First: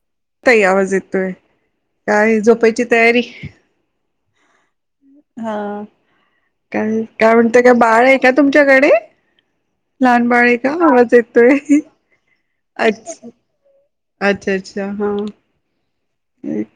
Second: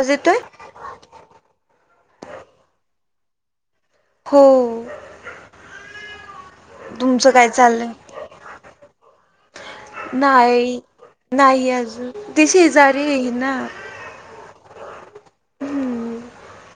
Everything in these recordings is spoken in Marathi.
आवाज येतोय? ताई आवाज येतोय... काय झोपायची तयारी हो हा.. काय... तुमचं काय म्हणते... काय चाललंय? बाळ आहे का तुमच्याकडे लहान बाळ आहे का... आवाज येतोय ते अच्छा शेजारीये ना.. अच्छा अच्छा हां एक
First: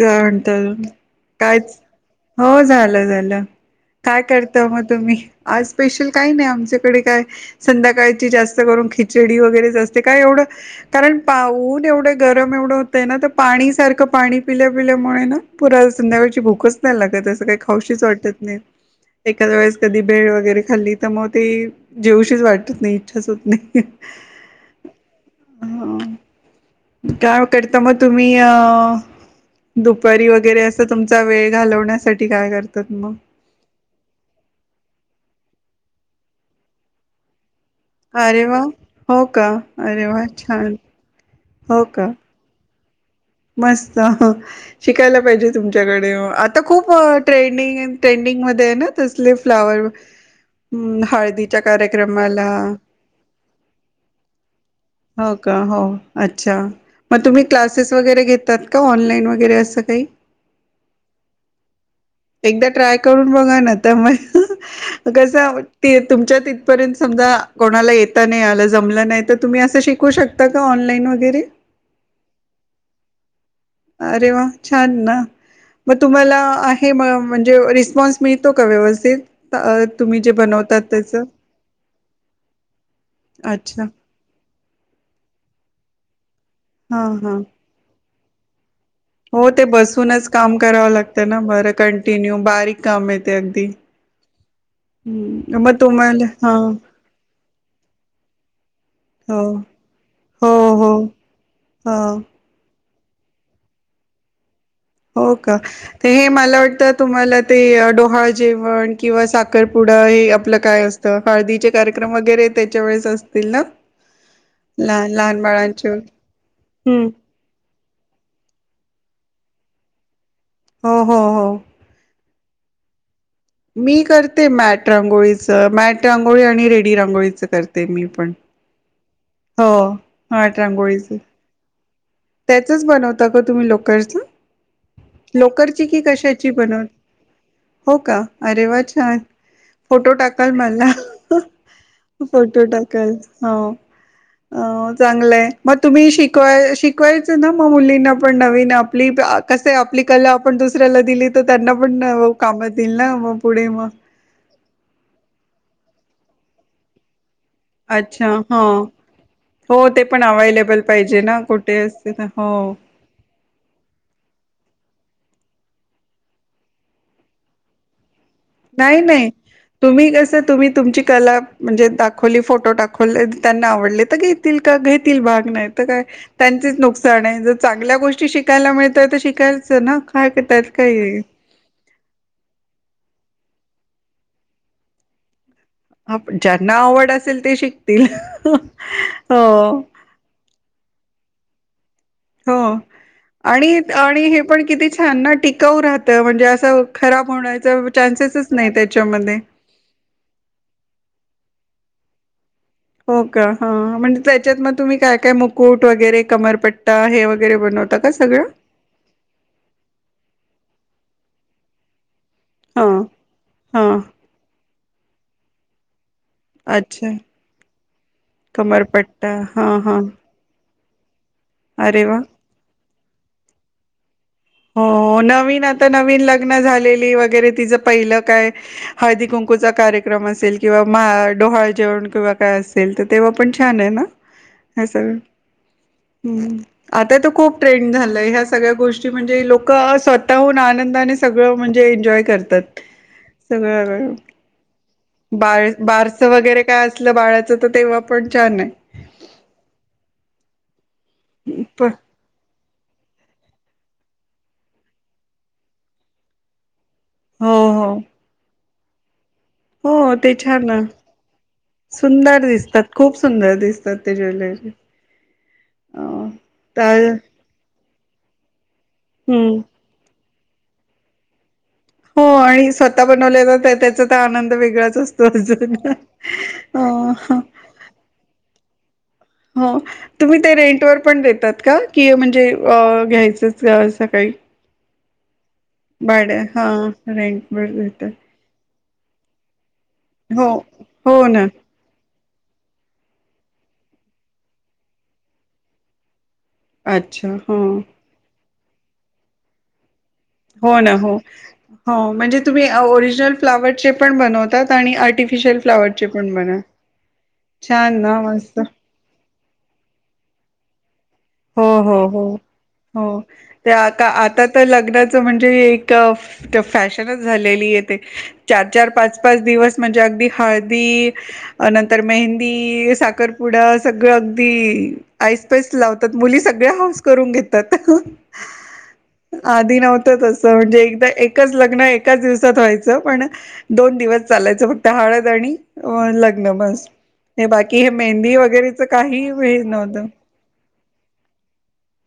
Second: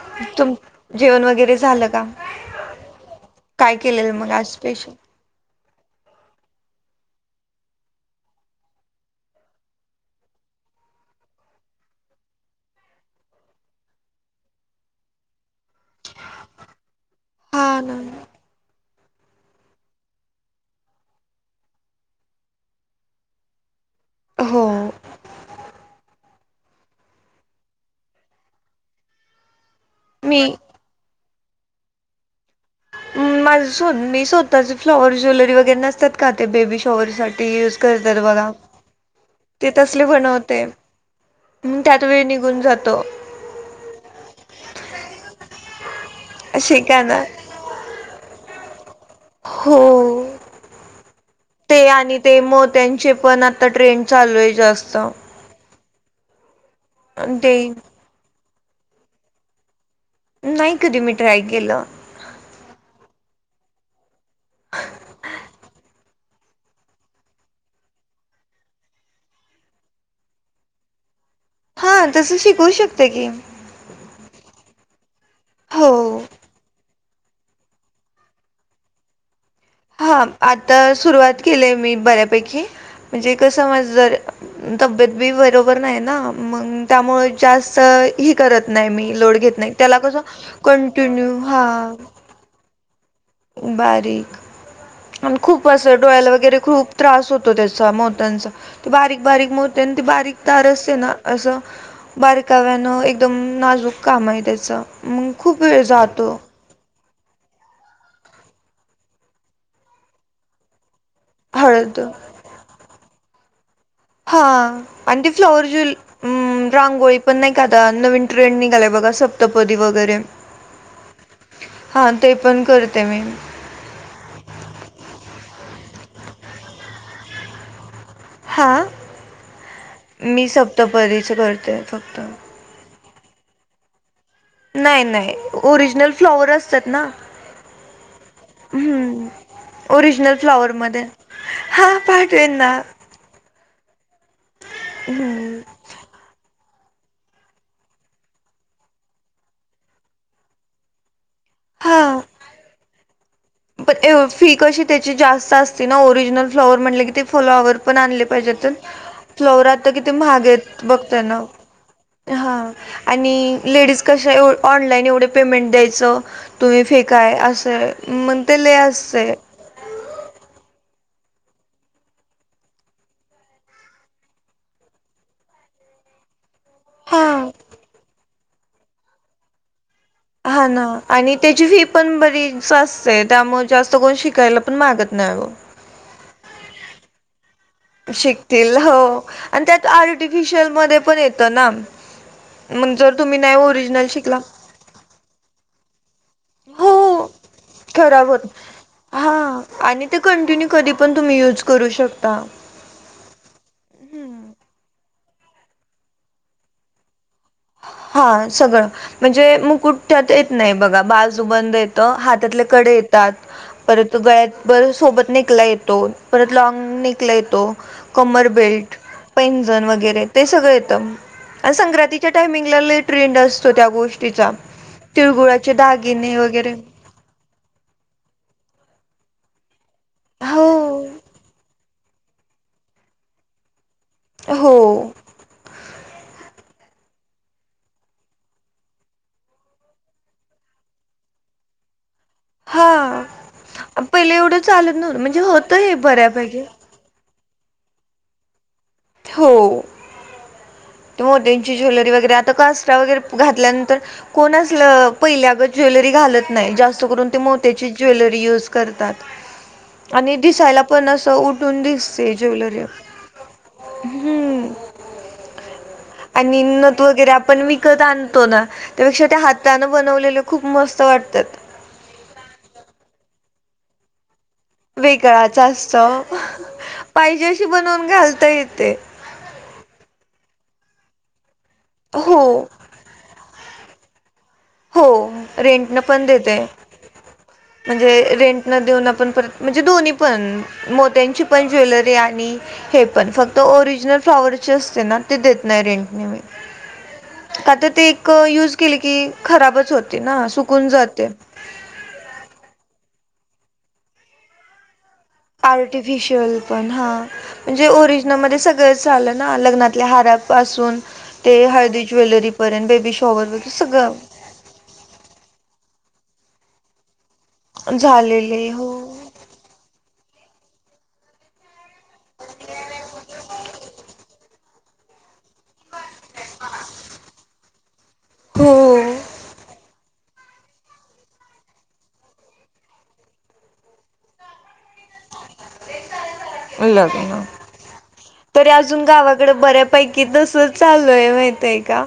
का तुम म्हणत जेवण वगैरे कायच झालं का? हो झालं झालं केलेलं काय आज करता मग स्पेशल? तुम्ही आज स्पेशल काही नाही आमच्याकडे काय संध्याकाळची जास्त करून खिचडी वगैरेच असते... काय एवढं कारण पाऊून एवढे गरम एवढं होतं ना तर पाणी सारखं पाणी पिल्या पिल्यामुळे ना पुन्हा संध्याकाळची भूकच नाही लागत असं काही हा ना खाऊशीच वाटत नाहीत एखादे वेळेस कधी भेळ वगैरे खाल्ली तर मग ते जेवूशिच वाटत नाही... इच्छाच होत नाही हो अ.. ह.. काय करता मग तुम्ही... अ दुपारी मी वगैरे असं तुमचा वेळ घालवण्यासाठी काय करतात मग माझं स्वत... मी स्वतः फ्लॉवर ज्वेलरी वगैरे नसतात का ते बेबी शॉवररसाठी युज... करतात अरे बघा... वा! हो का? ते तसले अरे वा! बनवते छान ह... हो त्यात का? वेळ निघून जा. मस्त.. शिकायला पाहिजे तुमच्याक आता खूप शिका ना ट्रेंडिंग... अन् ट्रेंडिंग मध्ये आहे ना तसले हो फ्लावर हम्म हळ.. ते आणि ते मोत्यांचे पण... आता ट्रेड चालू आहे जास्त हो का हो अच्छा मग तुम्ही ते क्लासेस वगैरे घेत त्यात का ऑनलाईन वगैरे असं काही नाही कधी मी ट्राय केलं एकदा ट्राय करून बघा ना तर मग कसं तुमच्या तिथपर्यंत समजा कोणाला येता नाही आ जमलं नाही तर तुम्ही असं शिकू शकता का ऑनलाईन वगैरे हा तसं शिकवू शकते की अरे वा छान ना हो मग तुम्हाला आहे हे म्हणजे रिस्पॉन्स मिळतो का व्यवस्थित अ, हा तुम्ही जे आता बनवतात त्याच सुरुवात केलीय मी बऱ्यापैकी म्हणजे क अच्छा समज जर तब्येत बी बरोबर नाही ना मग हा त्यामुळे हा जास्त ही करत नाही मी लोड हो घेत ते नाही त्याला कस बसूनच काम करावं लागतं कंटिन्यू ना हा बरं कंटिन्यू बारीक काम येते अगदी बारीक हं, खूप मग असं तुम्हाला डोळ्याला हा वगैरे हो खूप त्रास होतो त्याचा मोतांचा ते बारीक बारीक बारीक हो तार हो असते ना असं हो बारकाव्यान एकदम नाजूक काम आहे त्याचं मग हो का खूप वेळ ते हे जातो मला वाटतं तुम्हाला ते डोहाळ जेवण किंवा साखरपुडा हे आपलं काय असत हाळदीचे हळद कार्यक्रम वगैरे त्याच्या वेळेस असतील ना हा लहान आणि ती लहान फ्लॉवर ज बाळांचे हम्म रांगोळी पण नाही का आता नवीन ट्रेंड निघालाय बघा सप्तपदी वगैरे हो हो हो हा ते पण करते मी मी करते मॅट रांगोळीचं मॅट रांगोळी आणि रेडी रांगोळीच करते मी पण हा हो मी मॅट रांगोळीचं सप्तपदिच करतो त्याचच बनवता का तुम्ही लोकरच नाही नाही लोकरची की ओरिजनल फ्लॉवर कशाची असतात बनत ना हो का अरे वा छान हम्म फोटो ओरिजनल टाकाल मला फ्लॉवरमध्ये हा पाठवेन फोटो ना टाकाल हो अ चांगलंय हम्म मग तुम्ही शिकवाय शिक शिकवायचं ना म मुलींना पण नवीन आपली कस आपली कला आपण दुसऱ्याला दिली तर त्यांना पण हा कामात येईल ना मग पुढे मग पण फी कशी त्याची जास्त असती ना ओरिजिनल फ्लॉवर म्हटले की ते फ्लॉवर पण आणले अच्छा हा पाहिजेत हो फ्लवरता ते कि पण महाग अवेलेबल आहेत बघता पाहिजे ना कुठे असते ना ह हो आणि लेडीज ऑनलाईन एवढे पेमेंट द्यायचं तुम्ही फेकाय असं ते लय नाही नाही असतय. तुम्ही कस तुम्ही तुमची त्याला म्हणजे दाखवली फोटो दाखवले त्यांना आवडले तर घेतील का घेतील भाग नाही तर काय त्यांचेच नुकसान आहे हा. जर चांगल्या गोष्टी शिकायला मिळतय तर शिकायचं ना काय त्यात हा ना काय आहे. आणि त्याची फी पण बरीच स्वस्त आहे त्यामुळे जास्त कोण शिकायला पण मागत नाही ग ज्यांना आवड असेल ते शिक शिकतील हो आणि त्यात आर्टिफिशियल मध्ये पण येतो ना हो मग जर तुम्ही नाही आणि ओरिजिनल आणि शिकला हे पण किती छान ना टिकाऊ राहत म्हणज हो खराब होत नाही आणि ते कंटिन्यू कधी पण तम्ही यज कर शकता हो का हा म्हणजे हम्म त्याच्यात मग तुम्ही काय काय मुकुट वगैरे कमरपट्टा हे वगैरे बनवत हा सगळं म्हणजे मुकुठत येत नाही बघा बाजू बंद येत हात त्यातले हा कडे येतात हा परत गळ्यात सोबत नेकला येतो. परत लॉग अच्छा नेकला येतो, कमर बेल्ट, कमरपट्टा हा पैंजण हा वगैरे ते सगळं येत. आणि अरे वा संक्रांतीच्या टायमिंगला ट्रेंड असतो त्या गोष्टी हो नवीन आता नवीन लग्न वगैरे झालेली वगैरे तिचं पहिलं काय हळदी कुंकूचा कार्यक्रम असेल हो, किंवा मा डोहाळ जेवण किंवा काय असेल तर तेव्हा पण छान आहे ना हो. हम् आता तर खूप ट्रेंड झालंय ह्या सगळ्या गोष्टी म्हणजे लोक स्वतःहून आनंदाने सगळं म्हणजे एन्जॉय करतात हा सगळं बाळ होतं हे बारस वगैरे बऱ्यापैकी. काय असलं बाळाचं तेव्हा पण छान आहे. हो ते मो त्यांची प ज्वेलरी वगैरे आता कास घल्यानंतर कोण पहिल्या ज्वेलरी घालत नाहीत जास्त. अस करून ते हो हो मोत्याची ज्वेलरी यूज करतात. हो ते आणि छान न दिसायला पण असं उठून दिसते सुंदर ज्वेलरी दिसतात. खूप सुंदर दिसत तात ते ज्वेलरी अ आणि् नथ तर वगैरे आपण विकत आणतो ना त्यापेक्षा त्या हम्म हाताान बनवलेल खूप मस्त वाटतात. हो आणि स्वतः बनवले जात त्याचा तर आनंद वेगळाच असतो वेगळाच अजून असतो हाह अ हा पाहिजे अशी बनवून घालता येते हो तुम्ही ते रेंट र पण देतात का, कि हो म्हणजे घ्यायचंच की अस काही हो रेंट न पण भाड्या देत हा रेंटवर म्हणजे घेतात रेंट न देऊन आपण परत म्हणजे दोन्ही पण हो हो मोत्यांची ना पण ज्वेलरी आहे. आणि हे पण फक्त ओरिजनल फ्लाॉवरचे असते ना ते देत नाही रेंटने मी अच्छा हो आता ते एक युज केले की खराबच होत. हो ना हो हो म्हणजे तुम्ही ओरिजनल फ्लावरचे पण बनवतात आणि आर्टिफ आर्टिफिशिल पण हा म्हणजे छान ना ओरिजनल म मस्त सगळच आलं ना लग्नातल्या हारापासून ते हो, हळदी हो, हो, ज्वेलरीपर्यंत बेबी हो शॉवर वगैरे त्या सगळं आता तर लग्नाच म्हणजे एक फॅशनच झालेली य ते चार झालेले -चार हो पाच -पाच दिवस म्हणजे अगदी हळदी नंतर मेहंदी साखरपुडा सगळ अगदी स्पेस लावतात मुली सगळ्या हौस करून घेतात आहा हो आधी नव्हत नव्हत तसं म्हणजे एकच लग्न एकाच दिवसात व्हायचं पण दोन दिवस चालायचं फक्त हा हळद आणि लग्न बस लग्न हे बाकी हे मेहंदी तरी वगैरेच काही व नव्हत चालूय माहितय का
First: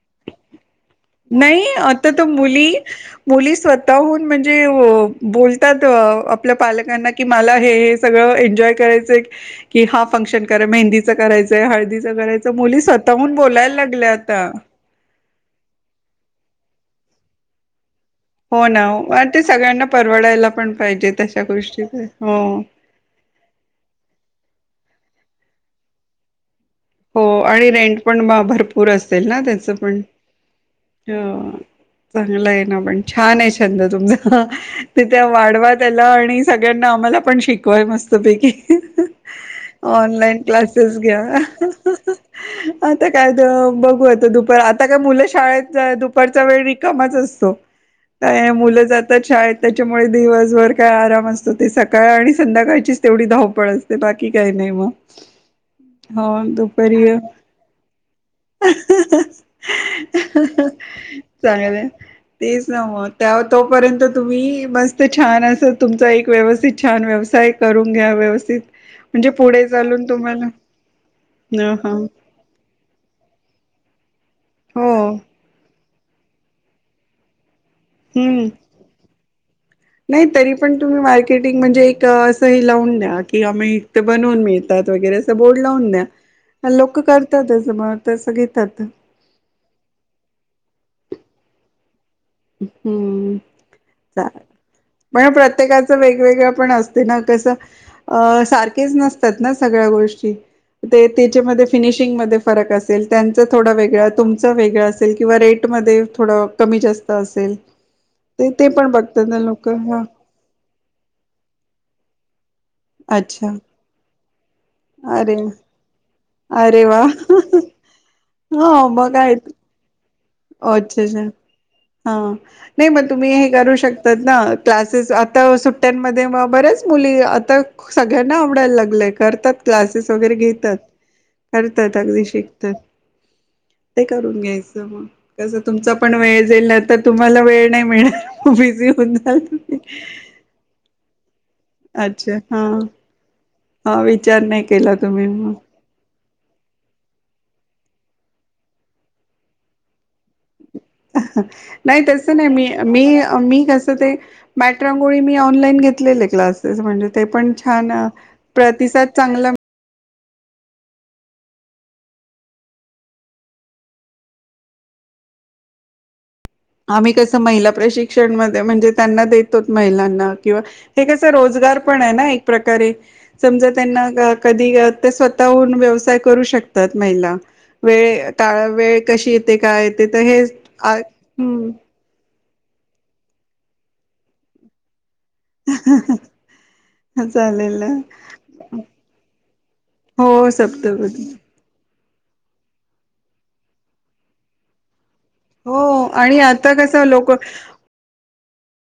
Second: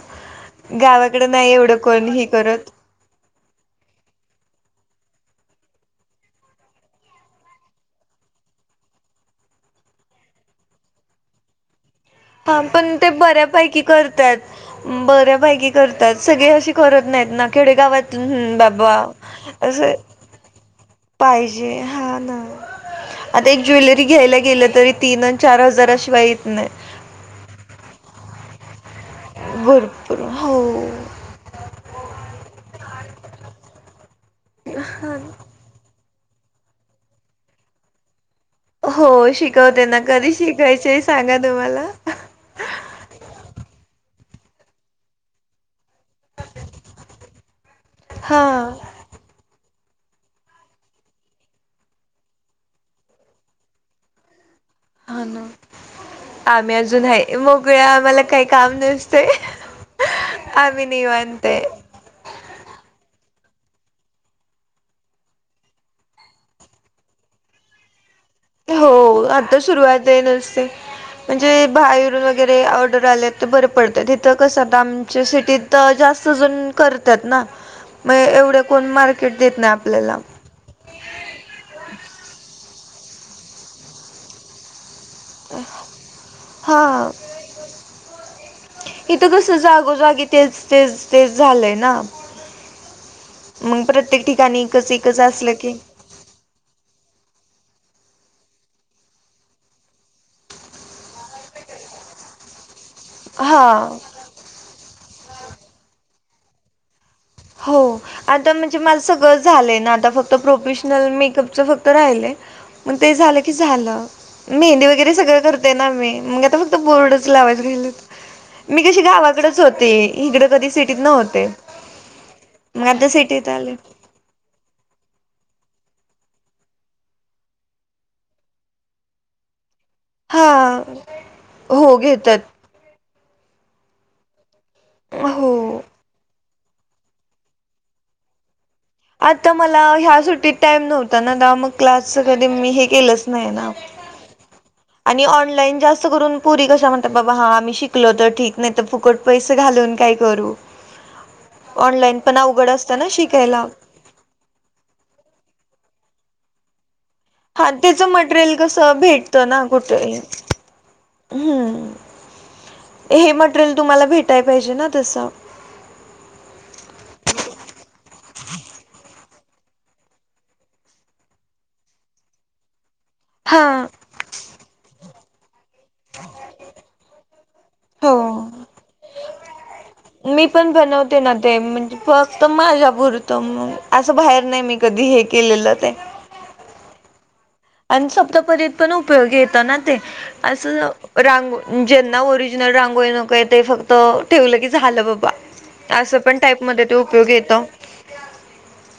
गावाकडे नाही एवढं कोण आता त हे मुली करत मुली स्वतःहून म्हणजे बोलतात आपल्या पालकांना कि मला हे सगळं एन्जॉय करायचं की हा फंक्शन मेहंदी चा करायचा, हळदीचा हा पण ते बऱ्यापैकी करतात आता. बऱ्या बऱ्यापैकी करतात सगळे असे करत नाहीत ना खेडेगावात हम् हो ना बाबा हो. आणि ते सगळ्यांना असं परवडायला पण तशा पाहिजे गोष्टी हा ना हो. आता एक ज्वेलरी घ्यायला गेलं तरी तीन आणि चार हजारशिवा येत नाही. हो आणि रेंट पण भरपूर. पूर असेल ना त्याच पण भरपूर हो. हा भरलय पण छान आहे छंद तुमचा हाहा ते वाढवा आणि सगळ्यांना आम्हाला पण शिकवाय मस्त पैकी हो शिकवते ना कधी ऑनलाइन क्लासेस शिकायचे घ्या. सांगा तुम्हाला आता काय बघूयात दुपार आता काय मुलं शाळेत दुपारचा वेळ रिकामच असतो हा का मुलं जातात शाळेत. त्याच्यामुळे दिवसभर काय आराम असतो ते सकाळ आणि संध्याकाळचीच तेवढी धावपळ असते बाकी काय नाही. नाही म हा ना हो दु आम्ही [unintelligible] अजून आहे मोकळ्या आम्हाला काही काम नसते आम्ही निवांत आहे. चांगलाय. तेच नाव तोपर्यंत तुम्ही मस्त छान अस तुमचा एक व्यवस्थित छान व्यवसाय करून घ्या. व्यवस्थित हो म्हणजे आता पुढे चालून सुरुवात आहे तुम्हाला नुसते म्हणजे ह ह बाहेरून वगैरे ऑर्डर आले तर ते बरे पडतं तिथं कसं आता हो आमच्या सिटीत तर जास्त जून करतात ना म हम्म एवढे कोण मार्केट देत नाही आपल्याला नाही तरी पण तुम्ही मार्केटिंग म्हणजे एक लावून द्या किंवा बनवून मिळतात वगैरे अस बोर्ड लावून द्या. हा, लोक करतातच मग तसं घेतात इथं कस जागोजागे तेच तेच तेच झालंय ना. हम्म. मग प्रत्येक चा ठिकाणी एकच एकच पण असलं की प्रत्येकाचं वेगवेगळ पण असते ना कस अ सारखेच नसतात ना सगळ्या गोष्टी ते त्याच्यामध्ये फिनिशिंगमध्ये फरक असत असल त्यांचं थोडा हा वेगळं तुमचं वेगळं असेल किंवा रेटमध्ये थोडं कमी जास्त अस हो आता म्हणजे मला सगळं लोक झालंय ना हा आता फक्त प्रोफेशनल मेकअपच फक्त राहिलय मग ते झालं अच्छा की झालं. मेहंदी वगैरे अरे सगळं करते ना मी मे आता फक्त अरे वा बोर्डच लावायच घेयल. मी हो कशी मग काय गावाकडेच होते इकडं कधी सिटीत नव्हते. मग नई आता तुम्ही हे सिटीत आले. करू शकतात ना क्लासेस आ आता सुट्ट्यांमध्ये म बऱ्याच मुली आता सगळ्यांना आवडायला लागलेय करतात क्लासेस वगैरे घेतात हा. हो करतात अगदी घेतात. शिकतात. ते करून घ्यायचं मग कसं हो. तुमचा पण वेळ [unintelligible] तुम्हाला वेळ नाही मिळेल आता मला ह्या सुट्टीत टाइम नव्हता ना मग क्लासच अच्छा कधी हा मी हे केलंच नाही ना. हा विचार नाही केला आणि तुम्ही मग. ऑनलाईन जास्त करून पुरी कसा म्हणतात बाबा हा आम्ही शिकलो तर ठीक नाही तर फुकट पैसे घालून काय करू. नाही ऑनलाईन तसं पण नाही मी अवघड असतं मी ना मी शिकायला. कसं ते मॅटरांगोळी मी ऑनलाईन घेतलेले क्लासेस म्हणजे ते पण हा छान त्याच मटेरियल कसं प्रतिसाद चांगला भेटतं ना कुठेही. हम्म. हे मटेरियल तुम्हाला भेटायला पाहिजे ना तस. आम्ही कसं महिला प्रशिक्षण म म्हणजे त्यांना महिलांना किंवा हे कस रोजगार पण आहे ना एक प्रकारे. समजा हा त्यांना कधी ते स्वतःहून व्यवसाय करू शकतात महिला. हो. वेळ काळ वेळ कशी येते काय येते तर हे मी पण बनवते ना ते हम्म म्हणजे फक्त माझ्या पुुरतं मग असं बाहेर नाही मी कधी हे केलेलं ते. चालेल ना आणि सप्तपरीत पण उपयोगी येत ना ते हो असं सप्तपदी रांग ज ओरिजिनल रांगोय नकोय ते फक्त ठेवलं की झालं ब हो असं पण आणि टाईप आता मध्ये त कसं उपयोग लोक येतो.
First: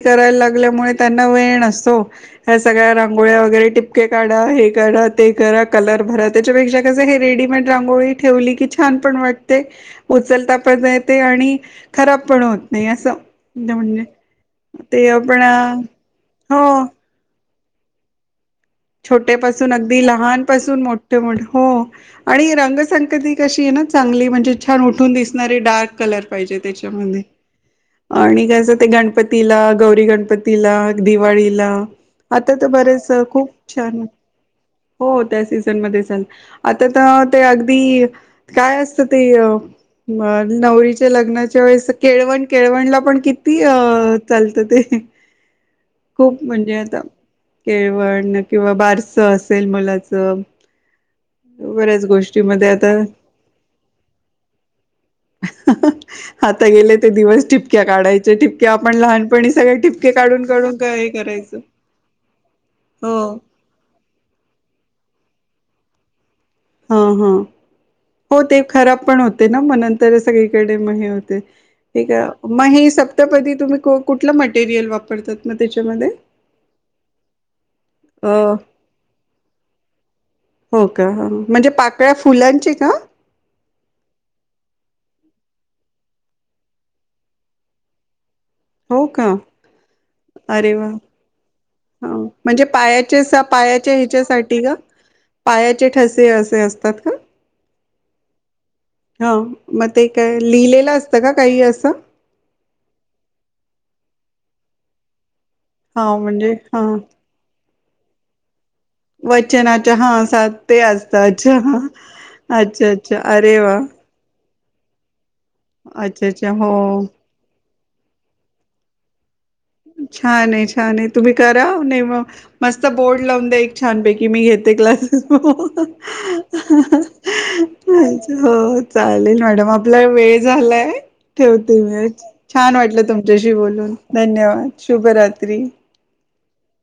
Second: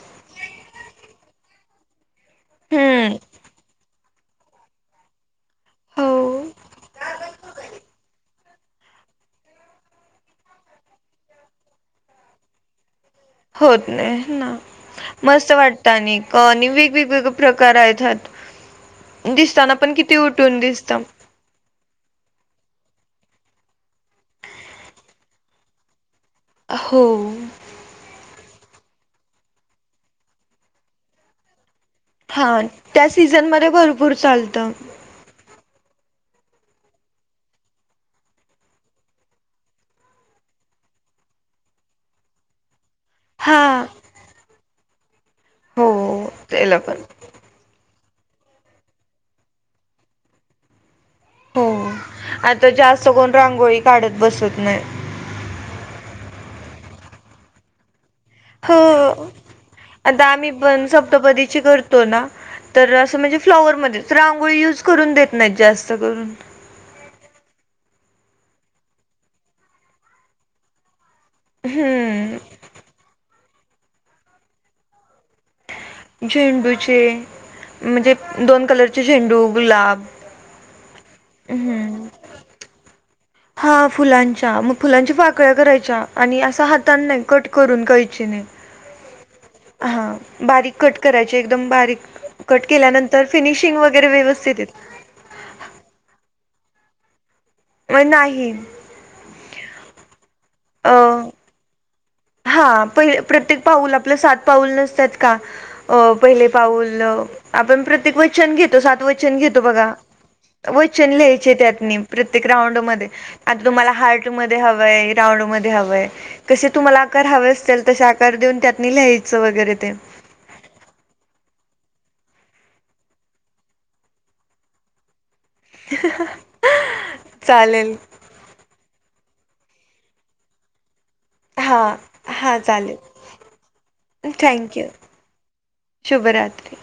करायला लागल्यामुळे त्यांना वेळ नसतो ह सगळ्या हम्म रांगोळ्या वगैरे टिपके काढा हे काढा ते करा कलर हो. भरा त्याच्यापेक्षा कस हे रेडीमेड रांगोळी ठेवली कि छान पण वाटते उचलतापता येते आणि खराब पण होत नाही असं होत म्हणजे नाही ना ते आपण मस्त वाटत आणि हो आणि वेगवेग प्रकार आहेतात छोटेपसून अगदी लहानपासून दिसतं मोठे मोठे हो आणि रंग संगती कशी आहे ना चांगली म्हणजे छान उठून दिसणारे डार्क कलर पाहिजे हो त्याच्यामध्ये आणि त्याच ते गणपतीला गौरी गणपतीला दिवाळीला आता हा तर बरेच त्या सीझन खूप मध्ये छान भरपूर चालतं हो त्या सीझन मध्ये झालं आता तर ते अगदी काय असतं ते अ मग नवरीच्या लग्नाच्या वेळेस केळवण केळवणला आपण किती हा चालतते हो खूप म्हणजे त्याला पण आता केळ वण किंवा बारस असेल मुलाच हो आता जास्त कोण रांगोळी काढत बसत न्हय ह हं ह आता गेले ते दिवस टिपक्या काढायच्या जे ठिपक्या आपण हो लहानपणी सगळे टिपके आता काढून आम्ही काढून पण काय सप्तपदीची करायचो करतो ना तर असं म्हणजे फ्लॉवरमध्येच रांगोळी युज करून देत नाहीत जास्त करून हा हा हो ते खराब पण होते ना मनंतर सगळीकडे म हे हो ते ते का आपण हम्म मग ही सप्तपदी तुम्ही कु कुठल मटेरियल वापरतात मग त्याच्यामध्ये झेंडूचे म्हणजे अ दोन कलरचे झेंडू गुलाब हो का म्हणजे हम्म पाकळ्या फुलांची का हा फुलांच्या मग फुलांच्या पाकळ्या करायच्या आणि असा हाताने न्हय कट करून कैचीने हो का हा अरे बारीक वा कट करायचे एकदम बारीक म्हणजे कट केल्यानंतर पायाच्यास फिनिशिंग पायाच्या वगैरे व्यवस्थित ह्याच्यासाठी येत पायाचे ठसे असे असतात का वण नाही हा मग ते काय अ लिहिलेलं असतं का काही असं हा पहि प्रत्येक पाऊल आपलं सात पाऊल नसत्यात का अ हा पहिले म्हणजे हा पाऊल आपण प्रत्येक वचन घेतो सात वचन घेतो बघा वचनाच्या हा सात ते वचन असतं लिहायचे अच्छा हा त्यातनी प्रत्येक राऊंड अच्छा मध्ये अच्छा अरे आता वा तुम्हाला हार्टमध्ये मध्ये हवय राऊंड मध्ये हवय अच्छा अच्छा कशे हो तुम्हाला आकार हवे असत्याल तसे आकार देऊन त्त्यातनी लिहायचं वगैरे ते छान अय छान अय तुम्ही करा नी मग मस्त बोर्ड लावून द्या एक छानपैकी मी घेते क्लासेस चालेल हो चालेल मॅडम आपला वेळ झालाय ठेवते हां मी हां छान वाटलं चालेल तुमच्याशी बोलून धन्यवाद थँक्यू शुभरात्री शुभरात्री